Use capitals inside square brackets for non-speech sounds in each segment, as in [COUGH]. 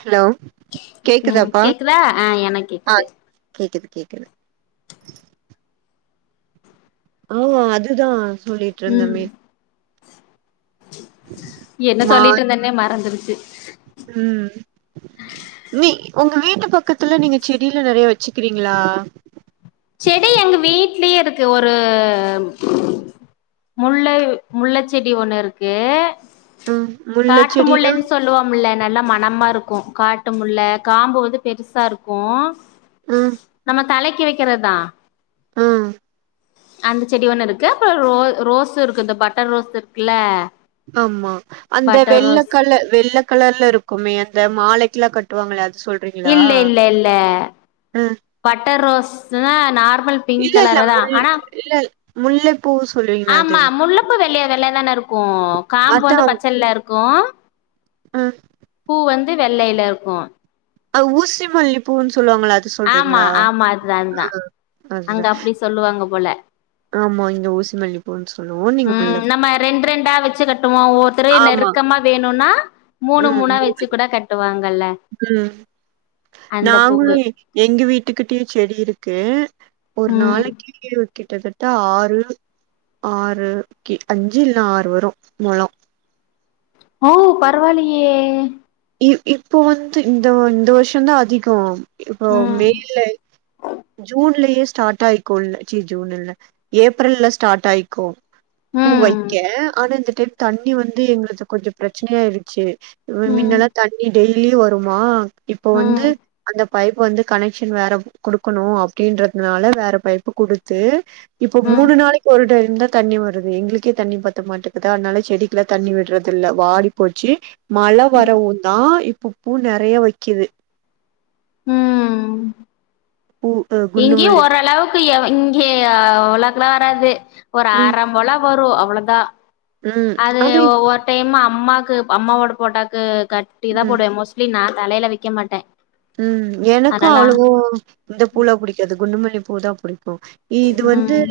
Hello ம் கேக்குதாப்பா கேக்குதா ஆ எனக்கு ஆ கேக்குது கேக்குது கேக்குது ஓ அதுதா ம் சொல்லிட்ருந்தமே என்ன மா சொல்லிட்ருந்தன்னே மறந்துருச்சு ம் நீ உங்க வீட்டு பக்கத்துல நீங்க செடிலா நெறைய வெச்சுக்கிறீங்ளா செடி எங்க வீட்லயே இருக்கு ஒரு முல்லை முல்லச்செடி ஒன்னு இருக்கு ம் முல்ல காட்டு செடினா முல்லைன் சொல்லுவோ முல்ல நல்ல மணமாருக்கு காட்டுமுல்ல காம்பு வந்து பெருசா இருக்கு ம் நம்ம தலைக்கி வெக்கிறதுதா ம் அந்த செடி ஒன்னு இருக்கு அப்பற ரோ ரோஸு இருக்கு இந்த பட்டர் ரோஸ் இருக்குல்ல ஆமா அந்த பட்டர் ரோஸ் வெள்ளக்கலர் வெள்ள கலர்ல இருக்குமே அந்த மாலைக்குலா கட்டுவாங்களே அது சொல் இல்ல இல்ல இல்ல ம் பட்டர் ரோஸ்னா நார்மல் பிங்க் இல்ல இல்ல கலருதா முல் ஆனா இல்ல முல்லை பூ சொல்லுவீங்ள அது ரொம்ப வெள்ளையா வெள்ளையா தான இருக்கு காம்பு அதா வந்து பச்சல்ல இருக்கு ம் பூ வந்து வெள்ளைல இருக்கு அ ஊசி மல்லிப்பூன் சொல்லுவாங்கள அத ஆமா சொல்றீங்ளா ஆமா அதுதா அதுதா அங்க அதுதா அப்டி சொல்லுவாங்க போல ஆமா இங்க ஊசி மல்லி பூன் சொல்லுவோன் ம் நம்ம ரெண்ட் ரெண்டா வெச்சு கட்டுவோ ஒவ்வருத்தரு ஆமா நெருக்கமா வேணுனா மூணு ம் மூணா வெச்சு கூட கட்டுவாங்கல்ல ம் அந்த பூவு நாங்களு எங்க வீட்டுக்கிட்டயு செடி இருக்கு ஒரு ம் நாளைக்கு எப்டியு கிட்டத்தட்ட ஆறு ஆறு கி அஞ்சு இல்லனா ஆறு வரு மொழோ ஓ பரவால்லயே இ இப்போ வந்து இந்த இந்த வர்ஷந்தா அதிக இப்போ ம் மேல ஜூன்லயே ஸ்டார்ட் ஆயிட் கும் அச்சோ ஜூன்ல இல்ல ஏப்ரல்லே ஸ்டார்ட் ஆயிக்கு பூ ம் வெக்க ஆனா இந்த டைம் தண்ணி வந்து எங்களுக்கு கொஞ்ச பிரச்சனையாயிடுச்சு ம் முன்னெல்லா தண்ணி டெய்லியு வருமா இப்ப வந்து ம் அந்த பைப்பு வந்து கனெக்க்ஷன் வேற குடுக்கணு அப்டின்றதுனால வேற பைப்பு குடுத்து இப்ப ம் மூணு நாளா ஒரு டைம் தா தண்ணி வருது எங்ளுக்கே தண்ணி பத்த மாட்டுக்குதா அத்னால செடிக்குலா தண்ணி விட்டறதில்ல வாடி போச்சு மழ வரவுந்தா இப்ப பூ நெறைய வெக்கிது ம் பூ அ இங்கே குண்டுமல்லி ஓரளவுக்கு இங்கே அவ்லவுக்கலா வராது ஒரு ம் அர போல வரும் அவ்ளோதான் ம் அது ஆனா இது- ஒவ்வொரு டைம் அம்மாக்கு அம்மாவோட போட்டாக்கு கட்டி தான் ம் போடுவேன் மோஸ்ட் லி நான் தலைல வெக்க மாட்டேன் ம் எனக்கும் அவ்ளவோ இந்த பூலாம் புடிக்காது குண்டுமல்லி பூ தான் புடிக்கும் ஈது வந்து ம்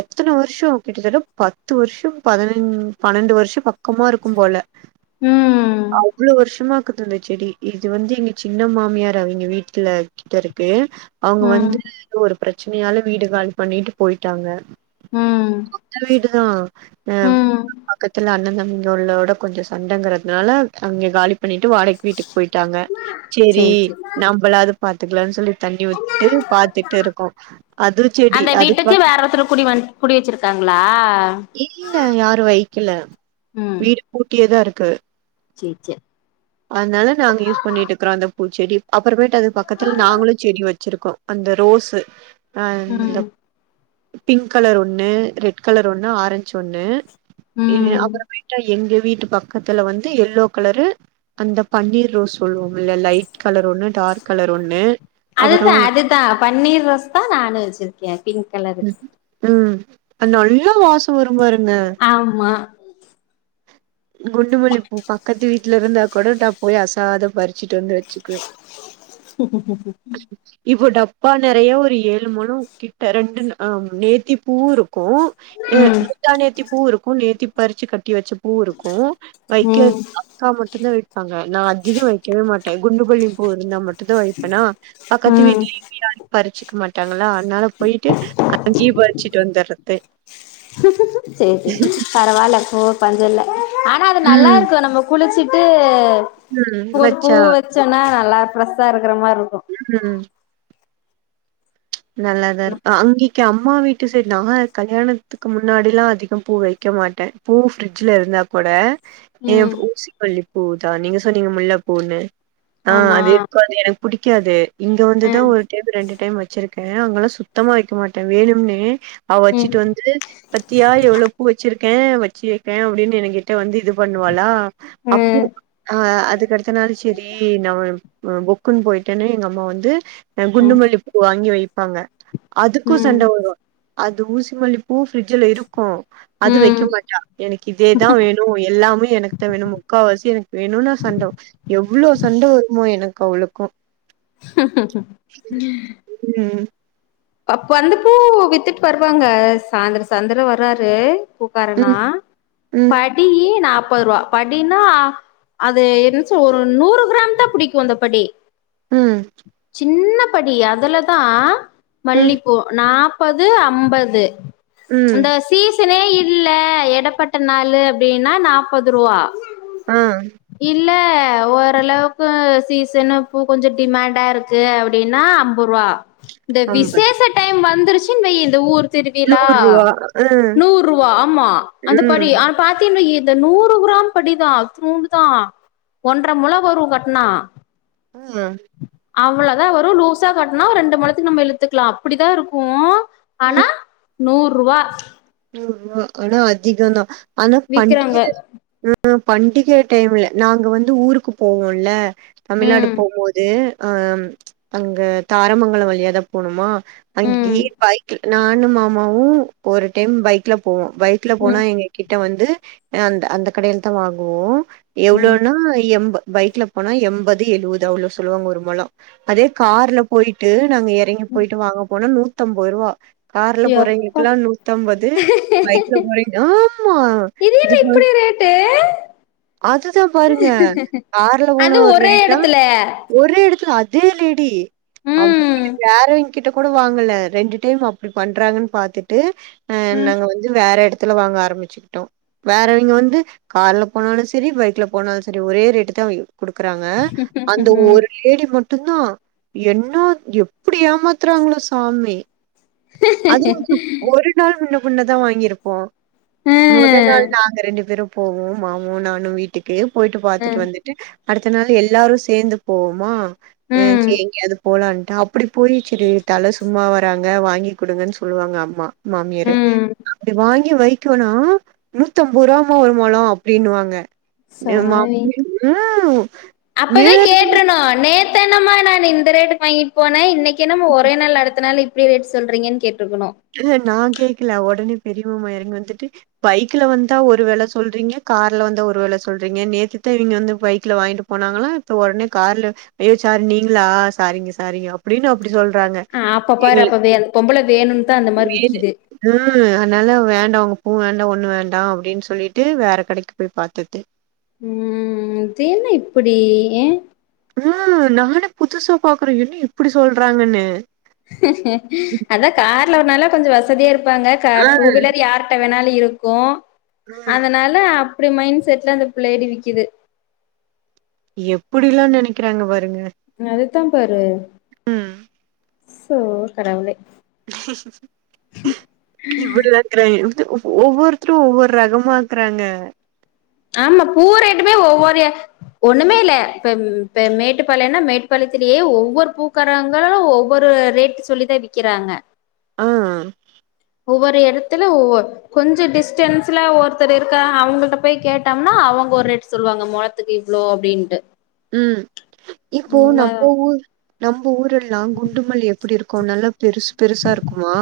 எத்தன வருஷம் கிட்டத்தட்ட பத்து வருஷம் பதினைந் பன்னெண்டு வருஷம் பக்கமா இருக்கும் போல ம் அவ்ளோ வருஷமாக்குது இந்த செடி இது வந்து எங்க சின்ன மாமியார் அவிங்க வீட்ல கிட்ட இருக்கு அவுங்க ம் வந்து ஒரு பிரச்சனையால வீடு காலி பண்ணிட்டு போயிட்டாங்க ம் சொந்த வீடு தான் ம் ஆ பக்கத்துல அண்ணன் தம்பிங்க உள்ளோட கொஞ்சொ சண்டைங்கிறதுனால அவங்க காலி பண்ணிட்டு வாடகை வீட்டுக்கு போயிட்ட டங்க சேரி நம்மளாது பாத்துக்கலானு சொல்லி தண்ணி விட்டு பார்த்துட்டு இருக்கோம் அது செடி அது தாரத்துர குடி வன் குடி வச்சு இல்ல யாரு வைக்கல வீடு பூட்டியேதான் இருக்கு செ சே அதனால நாங்க யூஸ் பண்ணிட்டு க்றோ அந்த பூச்செடி அப்புறமேட்டு அது பக்கத்துல நாங்களும் செடி வச்சிருக்கோ அந்த ரோஸ்ஸு அ இந்த ம் பிங்க் கலர் ஒன்னு ரெட் கலர் ஒன்னு ஆரஞ்சு ஒன்னு இங்க ம் அப்பராமாய்ட்டு எங்க வீட்டு பக் கத்துல வந்து எல்லோ கலரு அந்த பன்னீர் ரோஸ் சொல்லும் உள்ள லைட் கலர் ஒண்ணு டார்க் கலர் ஒண்ணு அப்புறோ அதுதான் அதுதான் பன்னீர் ரோஸ் தான் நானும் வச்சிருக்கேன் பிங்க் கலரு ம் அது நல்ல வாசம் வரும் பாருங்க ஆமா குண்டுமல்லிப்பூ பக்கத்து வீட்டு்ல இருந்தா கூட நான் போய் அசாத பறி ச்சிட்டு வந்து வச்சுக்குவேன் இப்போ டப்பா நெறய ஒரு ஏழு மொலம் கிட்ட ரெண்டும் நேத்தி பூவும் இரு க்கும் ம் முந்தா நேத்தி பூ இருக்கும் நேத்தி பறிச்சு கட்டி வச்ச பூ இருக்கும் வைக்க ம் அக்கா மட்டும் தான் வைப்பாங்க நான் அதிகம் வெக்கவே மாட்டேன் குண்டுமல்லி பூ இருந்தா மட் டும் தான் வைப்பேனா பக்கத்து ம் வீட்டுலயுமே பறிச்சுக்க மாட்டாங்களா அதனால போயிட்டு அங்கீ பரிச்சிட்டு வந்தற்த்து செரி செரி பரவால்ல போ பஞ்ச இல்ல ஆனா அது நல்லா ம் இருக்கும் நம்ம குளிச்சிட்டு ம் ஒரு பூ வச்சா வச்சன்னா நல்லா ஃப்ரெஷ்ஷா இருக்கிற மாரி இருக்கும் ம் நல்லாதான் இர் அங்கைக்கு அம்மா வீ ட்டு சைடு நான் கல்யாணத்துக்கு முன்னாடி லா அதிகம் பூ வெக்க மாட்டேன் பூ ஃபிரிடட்ஜ்ல இருந்தா கூட ஏ ம் ஊசிமல்லி பூ தான் நீங்க சொன்னீங்க முள்ள பூன்னு ஆ ஆமா அதே அப்ப அது எனக் புடிக்காது இங்க வந்து ம் தான் ஒரு டைம் ரெண்டு டைம் வச்சிருக்கேன் அங்கல்லா சுத்தமா வெக்க மாட்டேன் வேணும்னனே அவ ம் வச்சுட்டு வந்து பத்தியா எவ்ளவு பூ வச்சிருக்கேன் வெச்சிருக்கேன் அப்டின்னு எனக்கு கிட்ட வந்து இது பண்ணுவாளா அப்பு ஆ அதுக்கு அடுத்த நாள் சரி நம்ம புக் க்குண் போயிட்டன்னு எங்க அம்மா வந்து குண்டுமல்லி பூ வாங்கி வெய்ப்பாங்க அதுக்கு ம் சண்ட வரு அது ஊசி மல்லிப்பூ ஃப்ரிட்ஜ்ல இருக்கு அது வெக்க ம் மாட்டா எனக்கு இதேதா வேணு எல்லாமே எனக்கு தா வேணு முக்காவாசி எனக்கு வேணுனு சண்ட எவ்ளோ சண்ட வருமோ எனக்கு அவளுக்கு ம் அப்ப அந்து பூ வித்துட்டு வருவாங்க சாந்தர சாந்தர வர்ராரு காரன்னா ம் ம் படியே நாப்பரூவா படினா அது என்னச்ச ஒரு நூறு கிராம் தான் புடிக்கு அந்த படி ம் சின்னபடி அதுலதா ம் மல்லிப்பூ நாப்பது அம்பது அந்த ம் சீசனே இல்ல எடப்பட்ட நாளு அப்டின்னா நாப்பது ரூவா ஆ இல்ல ஓரளவுக்கு சீசனு பூ கொஞ்ச டிமாண்டா இருக்கு அப்டின்னா அம்பரூவா இந்த அம்பது விசேஷ டைம் வந்துருச்சுனு வை இந்த ஊரு திருவிழா நூறுவா ஆ நூறுவா ஆமா அந்த படி ம் ம் ஆ பாத்தீனு இத நூறு கிராம் படிதா இத்நூண்டுதா ஒன்ற மொலம் வரு கட்னா ம் அவ்ளதா வரு லூஸா கட்னா ரெண்டு மொலத்துக்கு நம்ப இலுத்துக்கலா அப்டிதா இருக்கு ஆனா நூறுவா நூறு ரூவா ஆனா அதிக தா ஆனா பண்டிக விக்கிறாங்க நாள் ஆ பண்டிக டைம்ல நாங்க வந்து ஊருக்கு போவோல தமிழல்நாடு ம் போம்போது ஆ அங்க தாரமங்கல வழியா தா போணுமா ம் அங்கயே பைக்ல நானும் மாமாவு ஒரு டைம் பைக்ல போவோ பைக்ல போனா ம் எங்க கிட்ட வந்து அந் அந்த கடையில தான் வாங்குவோ ம் எவ்ளோனா எம்ப பைக்ல போனா எண்பது எழுவது அவ்ளோ சொல்லுவாங்க ஒரு மொலோ அதே கார்ல போயிட்டு நாங்க எ எறங்கி போயிட்டு வாங்க போனா நூத்தம்பது ரூவா கார்ல எப்பா போறவைங்களுக்கெல்லா நூத் த்தம்பது பைக் ல போறவை ஆமா இது என்ன இதுக்கு முன் இப்டி ரேட்டு அதுதா பாருங்க கார்ல அது போனா ஒரு ஒரே ரேட்டா எடத்துல ஒரே இடத்துல அத் அதே லேடி அவ ம் வேறவைங்ககிட்ட கூட வாங்கல ரெண்டு டைம் அப்டி பண்றாங்கன் பாத்துட்டு அ ம் நாங்க வந்து வேற எடத்துல வாங்க ஆரம்பிச்சுக்கிட்டோ வேறவைங்க வந்து கால்ல போனாலு சரி பைக்ல போனாலு சரி ஒரே ரேட்டு தா கொடுக்கறாங்க ம் அந்த ம் ஒரு லேடி மட்டும்தா என்ன எப்டி ஏமாத்துறாங்களோ சாமி அது ஒரு நாள் முன்ன பின்னதா வாங்கிருப்போ மொதநாள் நாங்க ரெண்டு பேரு போவோ மாமாவு நானு வீட்டுக்கு போயிட்டு பாத்துட்டு ம் வந் டு அடுத்த நாள் எல்லாரு சேந்து போவோமா ம் சரி எங்கயாது போலான்ட்டு அப் புடி போயி சரி தல சும்மா வராங்க வாங்கி குடுங்கன் சொல்லுவாங்க அம்மா மாமியாரு ம் இது வாங்கி வைக்கவனா நூத்தம்பது ரூபாமா ஒரு மொழோ அப்டின்னுவாங்க ஏமா சாமி அப்டி ம் [UNINTELLIGIBLE] துதான நான் இந்த ரேட்டுக்கு வாங்கிட்டு போனேஇன்னைக்கு என்னமா ஒரே நாள்ல அடுத்த நாள் இப்டி ரேட் சொல்றீங்கன் கேட்ருக்கனு நா கேக்ல ஒடனே பெரிய மாமா எறங்கி வந்துட்டு பைக்ல வந்தா ஒரு வெல சொல்றீங்க கார்ல வந்தா ஒரு வெல சொல்றீங்க நேத்துதா இங்க வந்து பைக்ல வாய்ன்ட்டு போனாங்களா இப்ப ஒடனே கார்ல அய்யோ சார் நீங்ளா சாரிங்க சாரிங்க அப்டின் அப்டி சொல் ஆ அப்ப பாரு அப்ப வே பொம்பள வேணுன் தா அந்த மார் விக்கிது ஆ அதனால வேண்டா ஒங்க பூ வேண்டா ஒண்ணு வேண்டா அப்டின் சொல்லிட்டு வேற கடைக்கு போய் பாத்துட்டு ம் இதென்ன இப்பிடி ஏ ஆ நானே புதுசா பாக்குறே என்ன இப்டி சொல்றாங்கன்னு அதா கார்ல வரனால கொஞ்சோ வசதியா இருப்பாங்க க ஆ டூ வீலர் யார் அதனால இருக்கு ம் அதனால அப்டி மைன்ட் செட்ல அந்த புள்ளய்ட்ட விக்கிது எப்டில்லா நெனைக்கிறாங்க பாருங்க அத தா பாரு ம் சோ கடவுளே இவ்ளோ ரேட்டு க்ரை ஒவ்வொருத்ரு ஒவ்வொரு ரகமாக்குறாங்க ஆமா பூ ரேட்டுமே ஒவ்வொரு ஒன்னுமே இல்ல இப்ப இப்ப மேட்டுப்பாளையன்னா மேட்டுப்பாளையத்திலே ஒவ்வொரு பூக்காரங்க ஒவ் வொரு ரேட்டு சொல்லிதா விக்கிறாங்க ஆ ஒவ்வொரு எடத்துல ஒவ்வொ கொஞ்ச டிஸ்டன்ஸ்ல ஒருத்தர் இருக்கா அவுங்கள்ட்ட போய் கேட்டம்னா அவங்க ஒரு ரேட்டு சொல்வாங்க மொழ த்துக்கு இவ்ளோ அப்டின்ட்டு ம் இப்போ ம் நம்ப ஊர் நம்ப ஊரெல்லா குண்டுமல்லி எப்டி இருக்கு நல்லா பெருசு பெருசாருக்குமா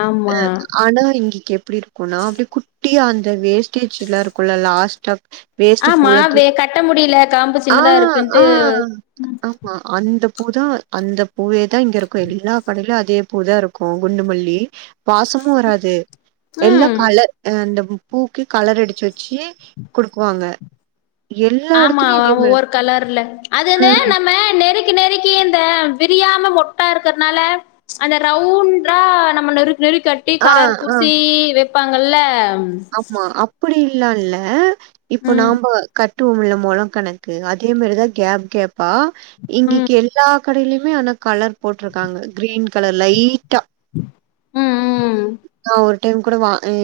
ஆமா ஆனா இங்கைக்கி எப்டி இருக்குனா அப்டே குட்டியா அந்த வேஸ்டேஜ்லா இருக்குல லாஸ்ட்டா வேஸ்ட்டு ஆமா பூலா வே தூக்கி கட்ட முடில காம்பு ஆ சின்னதா ஆ இருக்குன்ட்டு ஆமா அந்த பூ தா அந்த பூவே தா இங்க இருக்கு எல்லா கடைலயு அதே பூ தாரு க்கு குண்டுமல்லி வாசமு வராது எல்லா ம் கலர் ஆ அந்த பூக்கு கலர் அடிச்சு வச்சி குடுக்குவாங்க எல்லா ஆமா எடத்துலயு இதே மாரி ஒவ்வொரு கலர்ல அது வந்து ம் நம்ம நெருக் கி நெருக்கி அந்த விரியாம மொட்டா இருக்கற்னால அந்த ரவுண்ட்ரா நம்ம நெருக் நெருக்கி கட் டி ஆ கலர் ஆ பூசி வெப்பாங்கள்ல ஆமா அப்டி இல்லால்ல இப்ப ம் நாம்ப கட் டுவோம்ல மொழோ கணக்கு அதே மார்தா கேப் கேப்பா ம் இங்கைக்கி எல்லா கடைலிமே ஆனா கலர் போட்ருக்காங்க க்ரீன் கலர் லைட்டா ம் ம் நா ஒரு டைம் கூட வா இ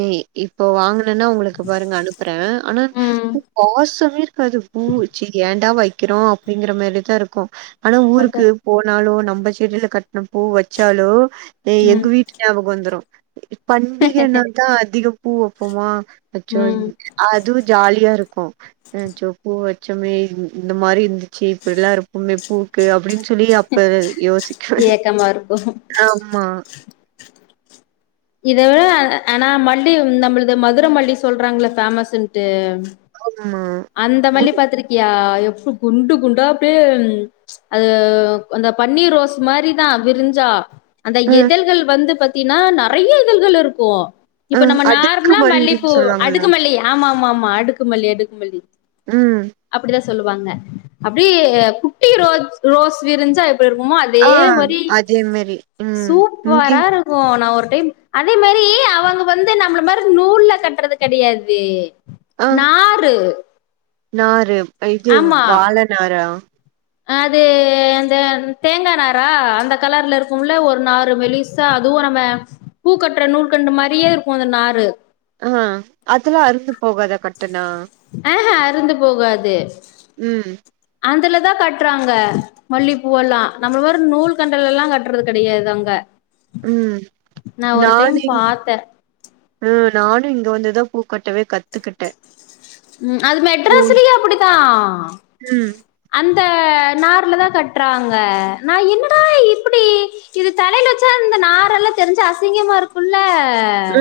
இப்போ வாங்னன்னா உங்களுக்கு பாருங்க அனுப்புறே ஆனா ம் பூ வாசமே இருக்காது பூ ச்சீ ஏன்டா வை க்கிறோ அப்டிங்கிற மாரிதாருக்கு ஆனா அதா ஊருக்கு போனாலு நம்ப செடில கட் ன பூ வச்சாலு எ ம் எங்க வீட்டு ஞாபகோ வந்துரு பண்டிகனா தா அதிக பூ வப்போமா வச்சோன் ம் அதுவு ஜாலியாருக்கு அச்சோ பூ வச் சொமே இந் இந்த மாரி இந்த சே இப்டி எல்லா இருக்குன்னு பூக்கு அப்டின்னு சொல்லி அப்ப யோசிக்கல ஏக்கமா இருக்கு ஆமா இது அ அ ஆனா மல்லி நம்மளது மதுர மல்லி சொல்றாங்ல்ல ஃபேமஸ்ஸுன்ட்டு ஆமா அந்த மல்லி குட் பாத்திருக்கியா எப்ப குண்டு குண்டா அப்டியே அது அந்த பன்னீர் ரோஸ் மாரிதா விரிஞ்சா அந்த அ. எதழ்கள் வந்து பாத்தீன்னா நெறைய இதழ்கள் இருக்கு ஆ இப்ப நம்ம அடுக்கு நார்மலா மல்லின்னு மல்லிப்பூ சொல்லுவாங்களா அடுக்குமல்லி ஆமா ஆமா ஆமா அடுக்குமல்லி அடுக்குமல்லி ம் அப்டிதா சொல்லுவாங்க அப்டி குட்டி ரோஜ் ரோஸ் விரிஞ்சா எப்டி இருக்குமோ அது ஆ அதே மாரி அதே மாரி ம் இங்கி சூப்பரா இரு கு நா ஒரு டைம் அதே மாரி அவங்க வந்து நம்மள மாரி நூல்ல கட்றது கெடையாது ஆ நாரு நாரு இது ஆமா வாழ நாரா அது அந்த தேங்கா நாரா அந்த கலர்ல இருக்கும்ல ஒரு நாரு மெலிஸ் ஸா அதுவு நம்ம பூக்கட்டுற நூல் கண்டு மாரியே இருக்கு அந்த நாரு அ அதெல்லா அருந்து போகாத கட்டுனா ஆஹா அருந்து போகாது ம் அந்துல தா கட் றாங்க மல்லிப்பூயெல்லா நம்ம மாரி நூல் கண்டுல்ல எல்லா கட்றது கெடையாது அங்க ம் நா ஒரு நானு டைம் இங்க பாத்தே ம் நானு இங்க வந்துதா பூக்கட்டவே ம் அது ம் மெட்ராஸ்லயே அப்படித்தா அந்த நார்ல தா கட்றாங்க நா என்னடா இப்டி இது தலையில வச்சா இந்த நாரெல்லா தெரிஞ்சு அசிங்கமா இருக்குல்ல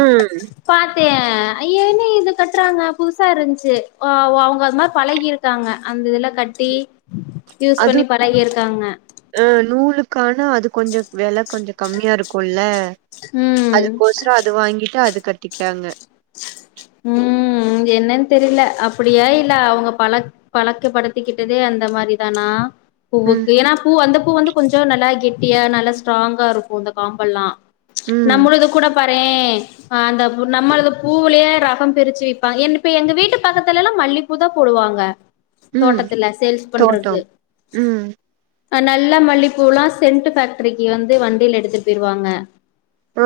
ம் பாத்தே ஐய்ய என்ன இது கட்டுறாங்க புதுசா இருந்துச்சு அவ அவங்க அது மாரி பழகி இருக்காங்க அந்த இதுல கட்டி யூஸ் அது பண்ணி பழகிருக்காங்க ஆ நூலுக்கான அது கொஞ்ச வெல கொஞ்ச கம்மியா இருக்குல்ல ம் அதுக்கொசு அது வாங்கிட்டு அது கட்டிகிட்டாங்க ம் அது என்னன் தெரில அப்படியா இல்ல அவங்க பழ பழக்கப்படுத்திக்கிட்டதே அந்த மாரி தானா ம் பூவுக்கு ஏன்னா பூ அந்த பூ வந்து கொஞ்ச நல்லா கெட்டியா நல்லா ஸ்ட்ராங்கா இருக்கு அந்த காம்பெல்லா ம் நம்முளுது கூட பாறே அந்த பு நம்மளது பூலேயே ரகொ பிரிச்சு வைப்பாங்க இப்ப எங்க வீட்டு பக்கத்துல எல்லா மல்லிப்பூதா போடுவாங்க ம் தோட்டத்துல சேல்ஸ் பண்றது தோட்டம் ம் அ நல்ல மல்லிப்பூல்லா சென்ட்டு ஃபேக்ட்ரிக்கு வந்து வண்டில எடுத்துட் போய்டுவாங்க ஆ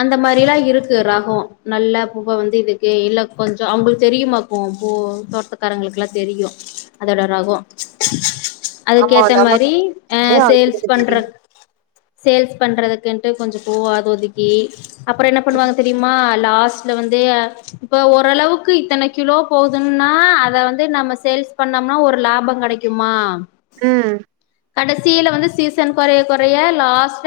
அந்த மாரி எல்லா இருக்கு ரகொ நல்ல பூவ வந்து இதுக்கு இல்ல கொஞ்ச அவங்களுக்கு தெரியுமாக்கு பூ தோட்டக்காரங்களுக்குலா தெரியு அதோட ரகொ ஆமா அதுக்கேத்த நமக்கு மாரி அ அது சேல்ஸ் அவங்களுக்கு பண்ற தெரியும். சேல்ஸ் பண்றதுக்குன்ட்டு கொஞ்ச பூ அது ஒதுக்கி அப்புறோ என்ன பண்ணுவாங்க தெரியுமா லாஸ்ட்ல வந்து அ இப்ப ஓரளவுக்கு இத்தன கிலோ போதுன்னா அத வந்து நம்ம சேல்ஸ் பண்ணம்னா ஒரு லாபங் கெடைக் குமா ம் கடைசியில வந்து சீசன் கொறைய கொறைய லாஸ்ட்